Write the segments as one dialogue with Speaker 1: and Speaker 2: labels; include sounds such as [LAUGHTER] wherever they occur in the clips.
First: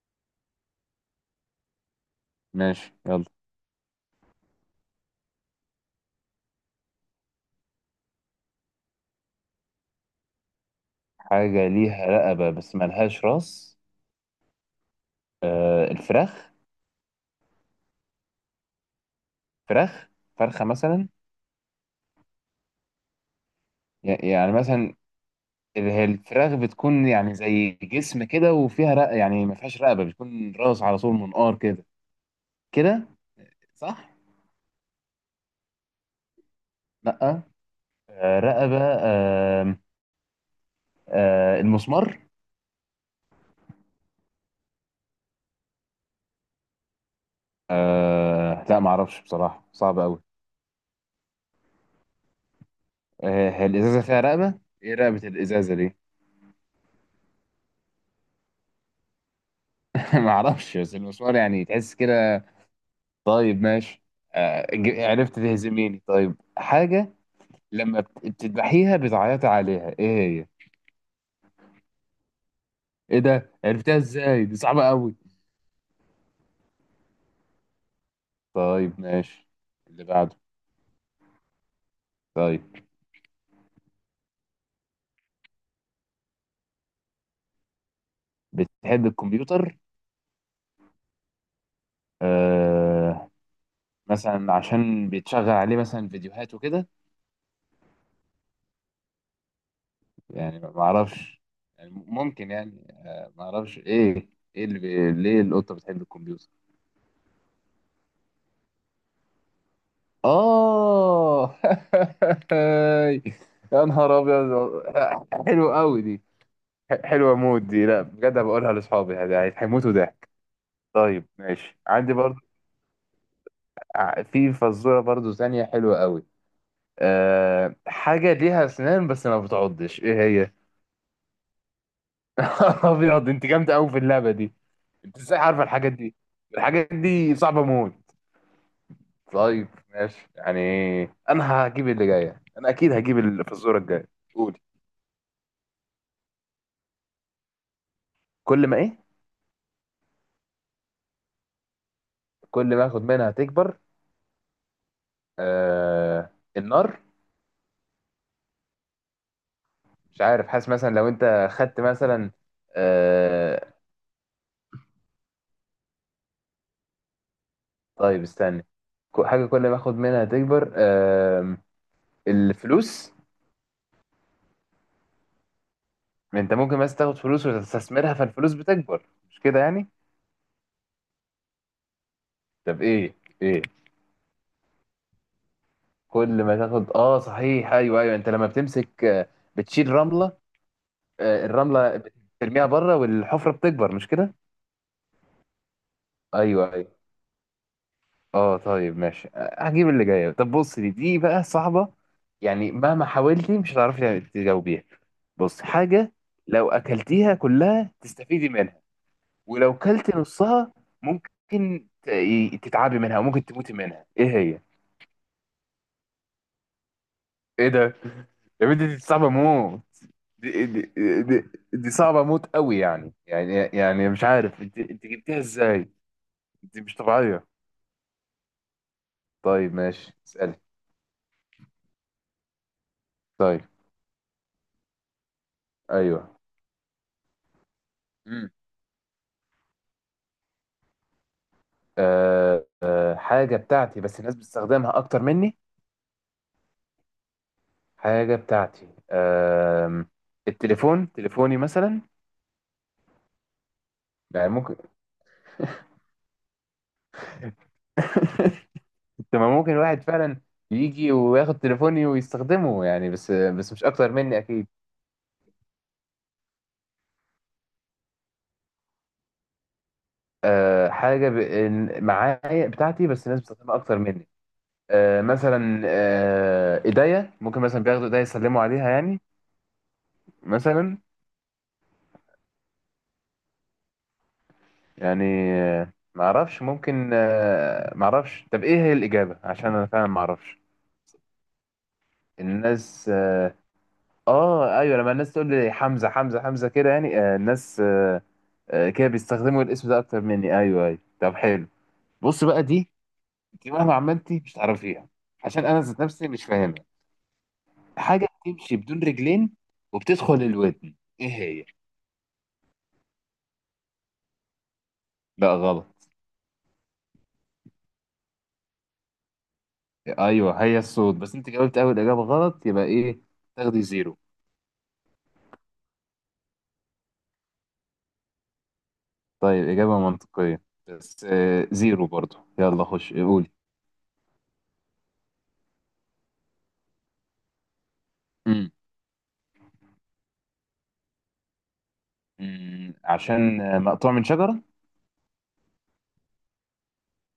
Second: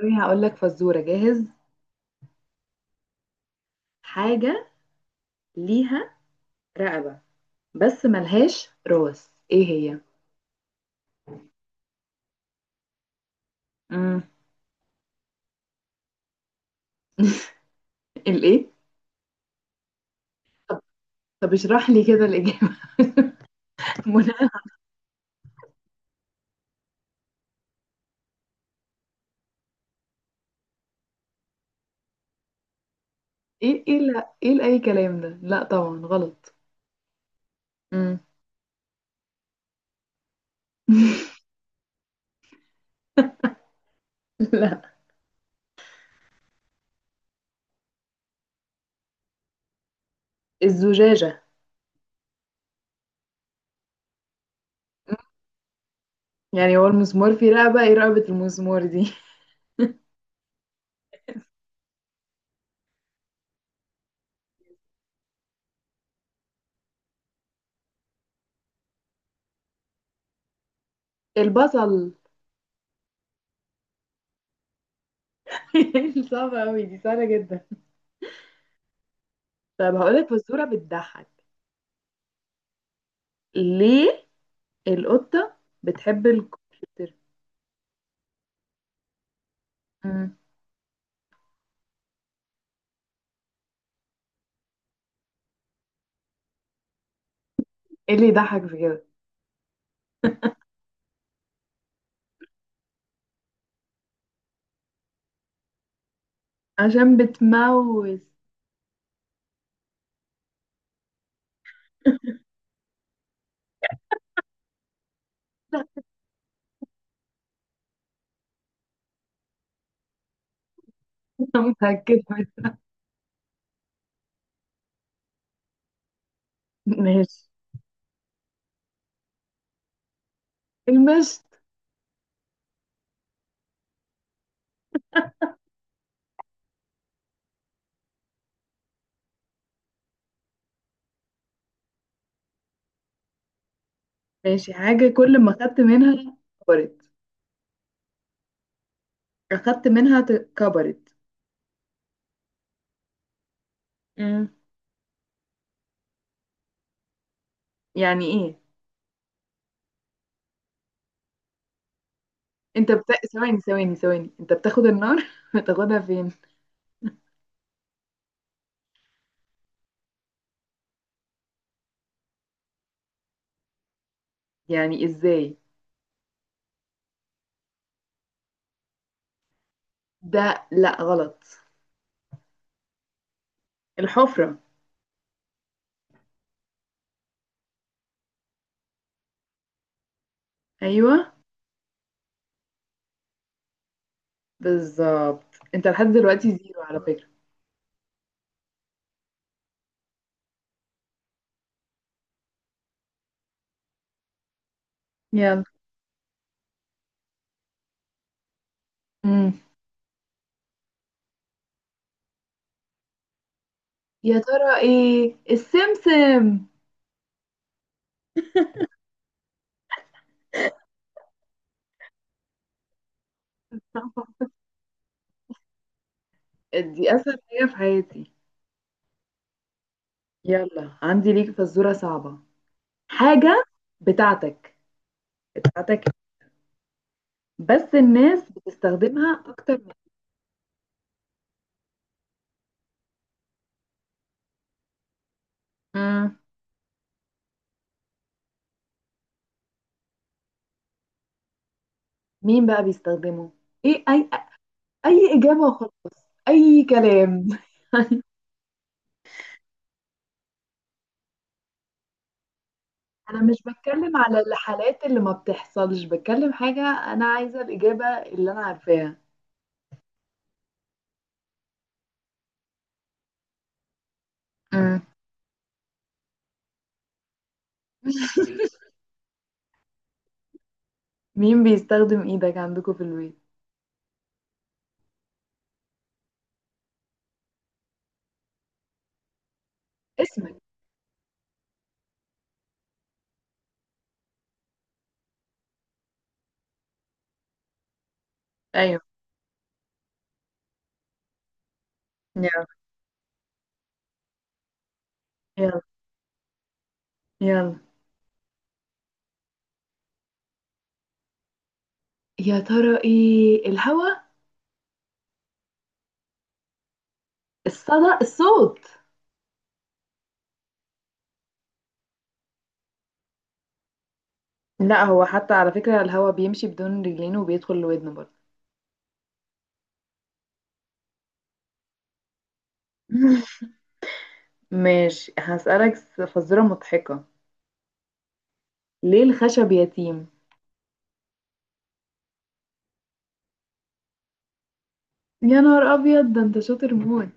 Speaker 1: أوكي، هقول لك فزورة جاهز.
Speaker 2: ماشي، يلا.
Speaker 1: حاجة ليها رقبة بس ملهاش راس، ايه هي؟
Speaker 2: حاجة ليها رقبة بس ملهاش راس.
Speaker 1: امم.
Speaker 2: آه، الفراخ.
Speaker 1: [LAUGHS] الايه؟
Speaker 2: فراخ، فرخة
Speaker 1: طب
Speaker 2: مثلا.
Speaker 1: طب، اشرح لي كده الإجابة. [LAUGHS]
Speaker 2: ي-
Speaker 1: منى.
Speaker 2: يعني مثلا. هي الفراخ بتكون يعني زي جسم كده، وفيها رق، يعني ما فيهاش رقبة، بتكون راس على طول، منقار كده كده.
Speaker 1: ايه ايه،
Speaker 2: صح؟
Speaker 1: لا ايه، لأي كلام ده، لا طبعا غلط.
Speaker 2: لأ.
Speaker 1: امم.
Speaker 2: آه، رقبة،
Speaker 1: [LAUGHS]
Speaker 2: آه، المسمار.
Speaker 1: لا،
Speaker 2: لا، معرفش بصراحة، صعب أوي.
Speaker 1: الزجاجة.
Speaker 2: هي الإزازة فيها رقبة؟ إيه
Speaker 1: مم.
Speaker 2: رقبة الإزازة دي؟
Speaker 1: يعني هو المسمار فيه رقبة؟ ايه رقبة المسمار دي؟
Speaker 2: [LAUGHS] معرفش، بس المسمار يعني تحس كده. طيب ماشي. عرفت تهزميني. طيب، حاجة، لما بتذبحيها بتعيطي عليها، ايه هي؟
Speaker 1: [LAUGHS] البصل.
Speaker 2: ايه ده؟ عرفتها ازاي؟ دي صعبة قوي.
Speaker 1: [LAUGHS] صعبة أوي؟ دي سهلة جدا.
Speaker 2: طيب ماشي،
Speaker 1: طب
Speaker 2: اللي
Speaker 1: هقولك
Speaker 2: بعده.
Speaker 1: فزورة بتضحك.
Speaker 2: طيب.
Speaker 1: ليه القطة بتحب الكمبيوتر؟
Speaker 2: بتحب الكمبيوتر.
Speaker 1: مم.
Speaker 2: آه. مثلا عشان بيتشغل عليه مثلا فيديوهات وكده.
Speaker 1: ايه اللي يضحك في كده؟
Speaker 2: يعني ما اعرفش. يعني ممكن، يعني ما اعرفش ايه. ايه اللي ليه القطة بتحب الكمبيوتر؟
Speaker 1: عشان بتموز.
Speaker 2: آه. [LAUGHS] يا نهار أبيض، حلوة أوي دي. حلوة مود دي، لا بجد هبقولها لأصحابي، هيموتوا ضحك. طيب
Speaker 1: [LAUGHS] أنا
Speaker 2: ماشي، عندي
Speaker 1: متأكدة.
Speaker 2: برضه في فزورة برضه ثانية حلوة أوي.
Speaker 1: ماشي.
Speaker 2: حاجة ليها أسنان بس ما بتعضش، إيه هي؟
Speaker 1: المشط.
Speaker 2: [LAUGHS] أبيض، أنت جامدة أوي في اللعبة دي. أنت إزاي عارفة الحاجات دي؟ الحاجات دي صعبة موت. طيب ماشي يعني. أنا هجيب اللي جاية، أنا أكيد هجيب الفزورة الجاية. قولي.
Speaker 1: ماشي. حاجة كل ما خدت منها كبرت،
Speaker 2: كل ما إيه؟
Speaker 1: أخدت منها كبرت.
Speaker 2: كل ما اخد منها تكبر.
Speaker 1: مم.
Speaker 2: آه، النار.
Speaker 1: يعني إيه؟
Speaker 2: مش عارف، حاسس مثلا لو انت خدت مثلا.
Speaker 1: أنت بت... ثواني
Speaker 2: آه.
Speaker 1: ثواني ثواني، أنت بتاخد النار، [LAUGHS] بتاخدها فين؟
Speaker 2: طيب استنى. حاجه كل ما اخد منها تكبر. آه، الفلوس.
Speaker 1: يعني إزاي؟
Speaker 2: انت ممكن مثلا تاخد فلوس وتستثمرها، فالفلوس بتكبر، مش كده يعني.
Speaker 1: ده لأ غلط.
Speaker 2: طب ايه. ايه.
Speaker 1: الحفرة.
Speaker 2: كل ما تاخد، اه صحيح، ايوه ايوه، انت لما بتمسك، بتشيل رمله.
Speaker 1: أيوه
Speaker 2: آه، الرمله بترميها بره والحفره بتكبر، مش كده.
Speaker 1: بالظبط. أنت لحد دلوقتي
Speaker 2: ايوه
Speaker 1: زيرو
Speaker 2: ايوه.
Speaker 1: على فكرة.
Speaker 2: اه طيب ماشي، هجيب اللي جايه. طب بص، دي بقى صعبه، يعني مهما حاولتي مش هتعرفي تجاوبيها. بص،
Speaker 1: يلا.
Speaker 2: حاجه لو اكلتيها كلها تستفيدي منها،
Speaker 1: مم.
Speaker 2: ولو كلت نصها ممكن تتعبي منها وممكن تموتي منها، ايه
Speaker 1: يا
Speaker 2: هي؟
Speaker 1: ترى إيه؟ السمسم.
Speaker 2: ايه ده؟ يا بنتي دي صعبه موت. دي, دي, دي, دي صعبه موت قوي. يعني مش عارف، انت جبتيها ازاي، انت مش
Speaker 1: دي أسهل
Speaker 2: طبيعيه.
Speaker 1: حاجة في حياتي.
Speaker 2: طيب ماشي، اسالي.
Speaker 1: يلا، عندي ليك فزورة صعبة.
Speaker 2: طيب.
Speaker 1: حاجة بتاعتك بتاعتك
Speaker 2: ايوه.
Speaker 1: بس الناس بتستخدمها أكتر من.
Speaker 2: حاجة بتاعتي بس الناس بتستخدمها أكتر مني.
Speaker 1: مم.
Speaker 2: حاجة بتاعتي، التليفون، تليفوني مثلا.
Speaker 1: مين بقى بيستخدمه؟ إيه، أي
Speaker 2: يعني ممكن.
Speaker 1: أي إجابة وخلاص، أي كلام.
Speaker 2: [LAUGHS] تمام، ممكن واحد فعلا يجي وياخد تليفوني ويستخدمه، يعني بس
Speaker 1: أنا مش
Speaker 2: بس مش أكتر
Speaker 1: بتكلم
Speaker 2: مني
Speaker 1: على
Speaker 2: أكيد.
Speaker 1: الحالات اللي ما بتحصلش، بتكلم حاجة. أنا عايزة الإجابة اللي أنا عارفاها.
Speaker 2: حاجة معايا بتاعتي بس الناس بتستخدمها أكتر مني.
Speaker 1: مم.
Speaker 2: مثلا، إيديا ممكن مثلا بياخدوا إيديا يسلموا عليها يعني، مثلا.
Speaker 1: مين بيستخدم إيدك عندكم في البيت؟
Speaker 2: يعني معرفش ممكن، معرفش. طب ايه هي الإجابة، عشان انا فعلا
Speaker 1: اسمك.
Speaker 2: معرفش. الناس. اه، ايوه، لما الناس تقول لي حمزة حمزة حمزة كده، يعني الناس،
Speaker 1: ايوه.
Speaker 2: كده بيستخدموا الاسم ده اكتر مني. ايوه ايوه. طب حلو. بص بقى،
Speaker 1: يلا.
Speaker 2: دي دي مهما عملتي مش هتعرفيها عشان
Speaker 1: يلا
Speaker 2: انا ذات نفسي مش فاهمها.
Speaker 1: يلا.
Speaker 2: حاجة بتمشي بدون رجلين وبتدخل الودن، ايه هي؟
Speaker 1: يا ترى ايه؟ الهوا.
Speaker 2: لا، غلط.
Speaker 1: الصدى، الصوت.
Speaker 2: ايوه، هي الصوت، بس انت جاوبت اول إجابة غلط، يبقى ايه، تاخدي زيرو.
Speaker 1: لا هو حتى على فكرة الهوا بيمشي بدون رجلين وبيدخل لودنه برضه.
Speaker 2: طيب إجابة منطقية، بس زيرو برضو. يلا خش قولي.
Speaker 1: ماشي، هسألك فزورة مضحكة.
Speaker 2: مم.
Speaker 1: ليه الخشب يتيم؟
Speaker 2: عشان مقطوع من شجرة.
Speaker 1: يا نهار أبيض، ده أنت شاطر موت.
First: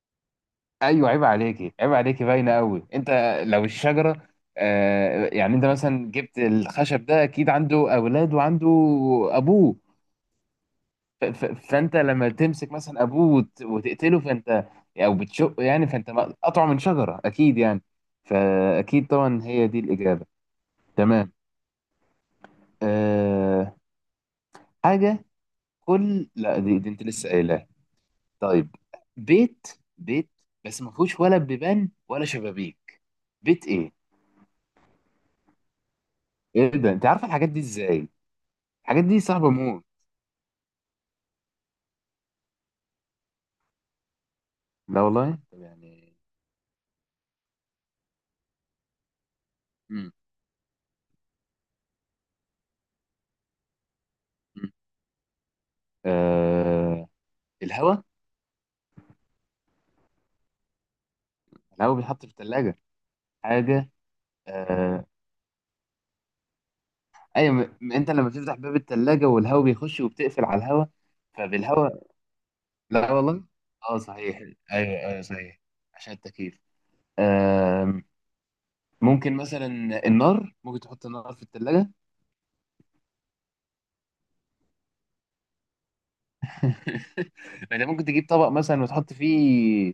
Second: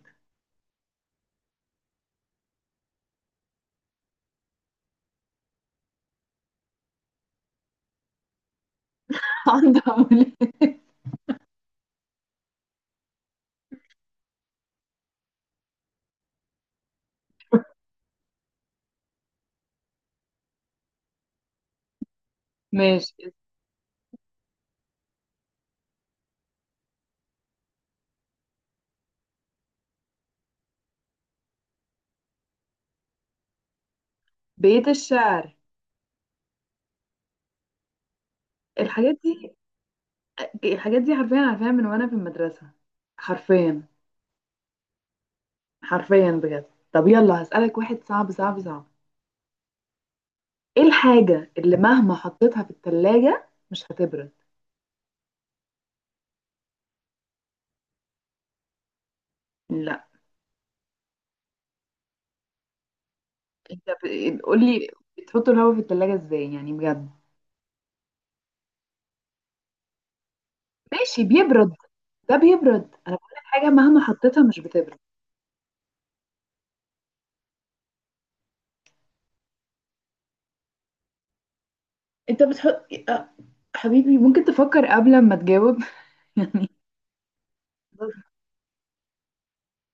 Speaker 2: أيوة، عيب عليكي عيب عليكي، باينة قوي أنت. لو الشجرة يعني، أنت مثلا جبت الخشب ده، أكيد عنده أولاد وعنده
Speaker 1: [LAUGHS]
Speaker 2: أبوه،
Speaker 1: عندها أولاد.
Speaker 2: ف- ف- فأنت لما تمسك مثلا أبوه وتقتله، فأنت أو بتشقه يعني، فأنت مقطوع من شجرة أكيد يعني، فأكيد طبعا هي دي الإجابة. تمام.
Speaker 1: ماشي.
Speaker 2: أه حاجة كل، لا، دي انت لسه قايلها. طيب. بيت، بيت بس ما فيهوش ولا بيبان ولا شبابيك، بيت ايه؟
Speaker 1: بيت الشعر.
Speaker 2: ايه ده؟ انت عارفه الحاجات دي ازاي؟ الحاجات
Speaker 1: الحاجات
Speaker 2: دي صعبه
Speaker 1: دي،
Speaker 2: موت.
Speaker 1: الحاجات دي حرفيا عارفاها من وأنا في المدرسة. حرفيا،
Speaker 2: لا والله، طب يعني.
Speaker 1: حرفيا بجد. طب يلا هسألك واحد صعب صعب صعب.
Speaker 2: مم.
Speaker 1: ايه الحاجة اللي مهما حطيتها في التلاجة مش هتبرد؟
Speaker 2: مم. آه... الهواء.
Speaker 1: لا.
Speaker 2: الهواء بيتحط في الثلاجه.
Speaker 1: انت
Speaker 2: حاجه.
Speaker 1: قولي.
Speaker 2: آه...
Speaker 1: بتحط الهواء في التلاجة ازاي؟ يعني بجد.
Speaker 2: ايوه، انت لما بتفتح باب الثلاجه والهواء بيخش، وبتقفل على الهواء،
Speaker 1: ماشي بيبرد.
Speaker 2: فبالهواء.
Speaker 1: ده بيبرد،
Speaker 2: لا
Speaker 1: انا بقولك
Speaker 2: والله.
Speaker 1: حاجة
Speaker 2: اه،
Speaker 1: مهما
Speaker 2: صحيح.
Speaker 1: حطيتها مش بتبرد.
Speaker 2: ايوه ايوه، صحيح، عشان التكييف. آم، ممكن مثلا، النار ممكن تحط النار في التلاجة.
Speaker 1: انت بتحط حبيبي، ممكن تفكر قبل ما تجاوب. [LAUGHS] يعني.
Speaker 2: [LAUGHS] انت ممكن تجيب طبق مثلا وتحط فيه.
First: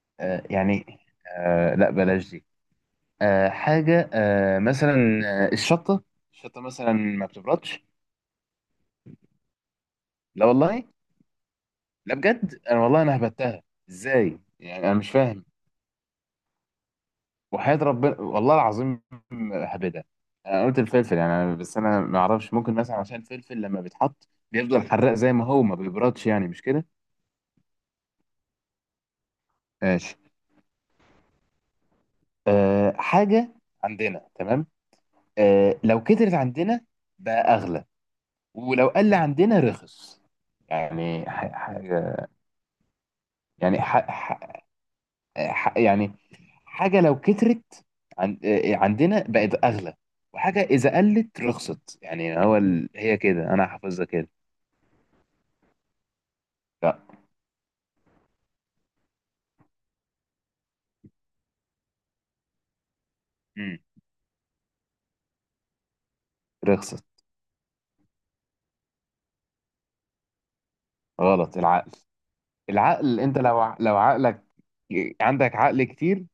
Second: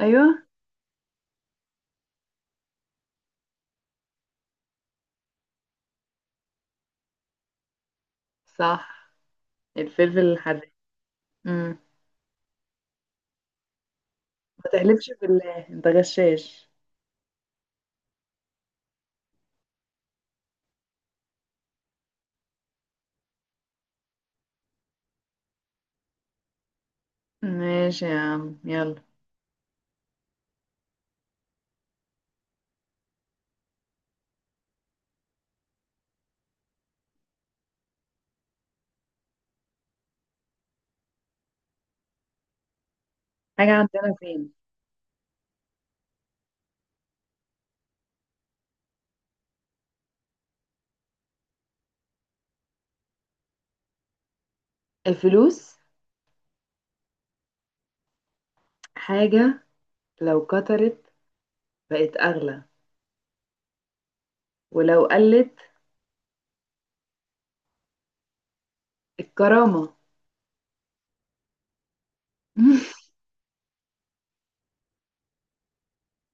Speaker 1: ايوه
Speaker 2: يعني. لا، بلاش دي. حاجة، مثلا، آه، الشطة. الشطة مثلا ما بتبردش.
Speaker 1: صح. الفلفل
Speaker 2: لا
Speaker 1: الحراق.
Speaker 2: والله.
Speaker 1: امم.
Speaker 2: لا بجد انا والله، انا هبتها، ازاي
Speaker 1: ما
Speaker 2: يعني، انا
Speaker 1: تحلفش
Speaker 2: مش فاهم.
Speaker 1: بالله، انت غشاش.
Speaker 2: وحياة ربنا والله العظيم، هبدها. انا قلت الفلفل يعني بس انا ما اعرفش، ممكن مثلا عشان الفلفل لما بيتحط بيفضل حراق زي ما هو، ما بيبردش يعني، مش كده.
Speaker 1: ماشي يا عم، يلا.
Speaker 2: آه. حاجة عندنا، تمام، لو كترت عندنا بقى أغلى، ولو قل عندنا رخص، يعني حاجة.
Speaker 1: حاجة
Speaker 2: يعني
Speaker 1: عندنا فين؟
Speaker 2: يعني حاجة لو كترت عندنا بقت أغلى، وحاجة إذا قلت رخصت، يعني هو هي كده، أنا حافظها كده.
Speaker 1: الفلوس.
Speaker 2: لا.
Speaker 1: حاجة لو كترت بقت أغلى،
Speaker 2: مم.
Speaker 1: ولو قلت.
Speaker 2: رخصت.
Speaker 1: الكرامة.
Speaker 2: غلط، العقل.
Speaker 1: [LAUGHS]
Speaker 2: العقل، أنت لو عقلك عندك عقل كتير،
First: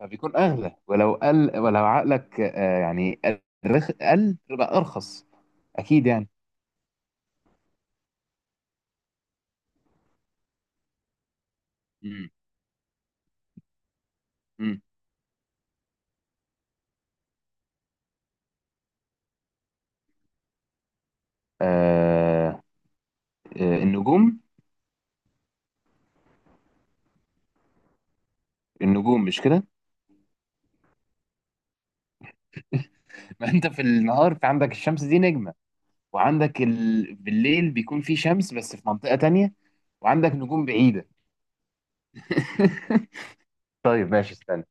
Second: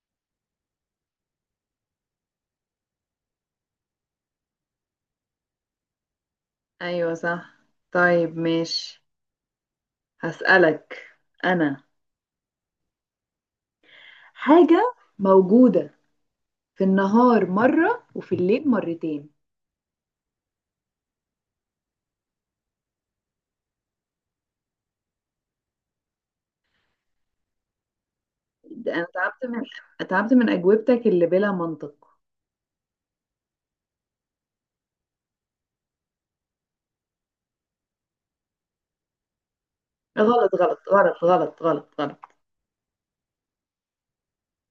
Speaker 2: فبيكون اغلى، ولو قل، ولو عقلك يعني قل، يبقى ارخص اكيد يعني.
Speaker 1: أيوة صح. طيب ماشي، هسألك. أنا
Speaker 2: مم. مم.
Speaker 1: حاجة موجودة في النهار مرة وفي الليل مرتين.
Speaker 2: آه، النجوم.
Speaker 1: ده انا
Speaker 2: النجوم مش
Speaker 1: تعبت من،
Speaker 2: كده،
Speaker 1: تعبت من اجوبتك اللي بلا منطق.
Speaker 2: [LAUGHS] ما انت في النهار في عندك الشمس دي نجمة، وعندك بالليل بيكون في شمس بس في منطقة تانية، وعندك
Speaker 1: غلط
Speaker 2: نجوم
Speaker 1: غلط
Speaker 2: بعيدة.
Speaker 1: غلط غلط غلط غلط.
Speaker 2: [LAUGHS] طيب ماشي، استنى.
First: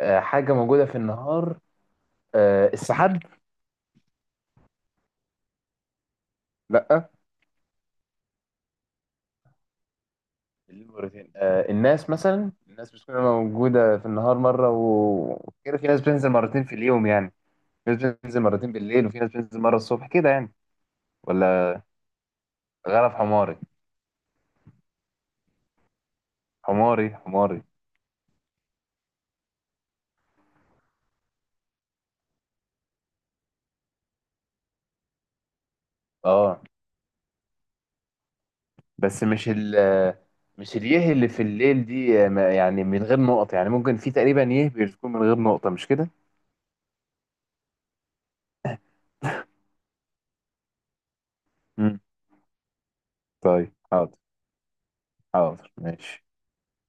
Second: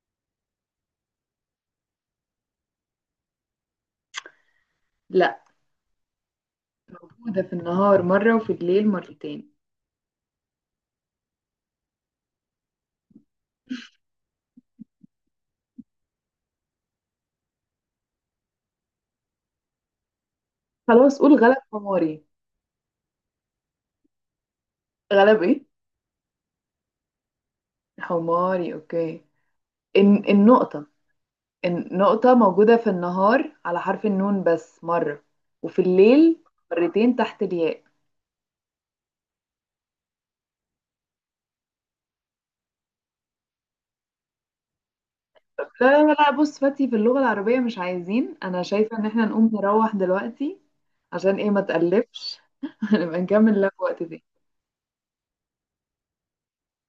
Speaker 2: حاجة موجودة في النهار. السحاب.
Speaker 1: لا،
Speaker 2: لا.
Speaker 1: موجودة في النهار مرة وفي الليل مرتين.
Speaker 2: بالليل مرتين. الناس بتكون موجودة في النهار مرة، وكده في ناس بتنزل مرتين في اليوم يعني، في ناس بتنزل مرتين بالليل وفي ناس بتنزل مرة الصبح كده يعني.
Speaker 1: خلاص قول غلب
Speaker 2: ولا.
Speaker 1: حماري.
Speaker 2: غرف حماري.
Speaker 1: غلب ايه؟
Speaker 2: حماري حماري.
Speaker 1: حماري. اوكي. إن النقطة، النقطة موجودة في النهار على حرف النون بس مرة، وفي الليل
Speaker 2: اه.
Speaker 1: مرتين تحت الياء.
Speaker 2: بس مش اليه اللي في الليل دي، يعني من غير نقط يعني، ممكن في تقريبا يه بتكون من غير
Speaker 1: لا
Speaker 2: نقطة مش كده؟
Speaker 1: لا لا، بص فاتي في اللغة العربية مش عايزين، انا شايفة ان احنا نقوم نروح دلوقتي. عشان ايه ما
Speaker 2: مم.
Speaker 1: تقلبش. [LAUGHS] نبقى نكمل
Speaker 2: طيب
Speaker 1: لك وقت
Speaker 2: حاضر.
Speaker 1: تاني.
Speaker 2: حاضر ماشي.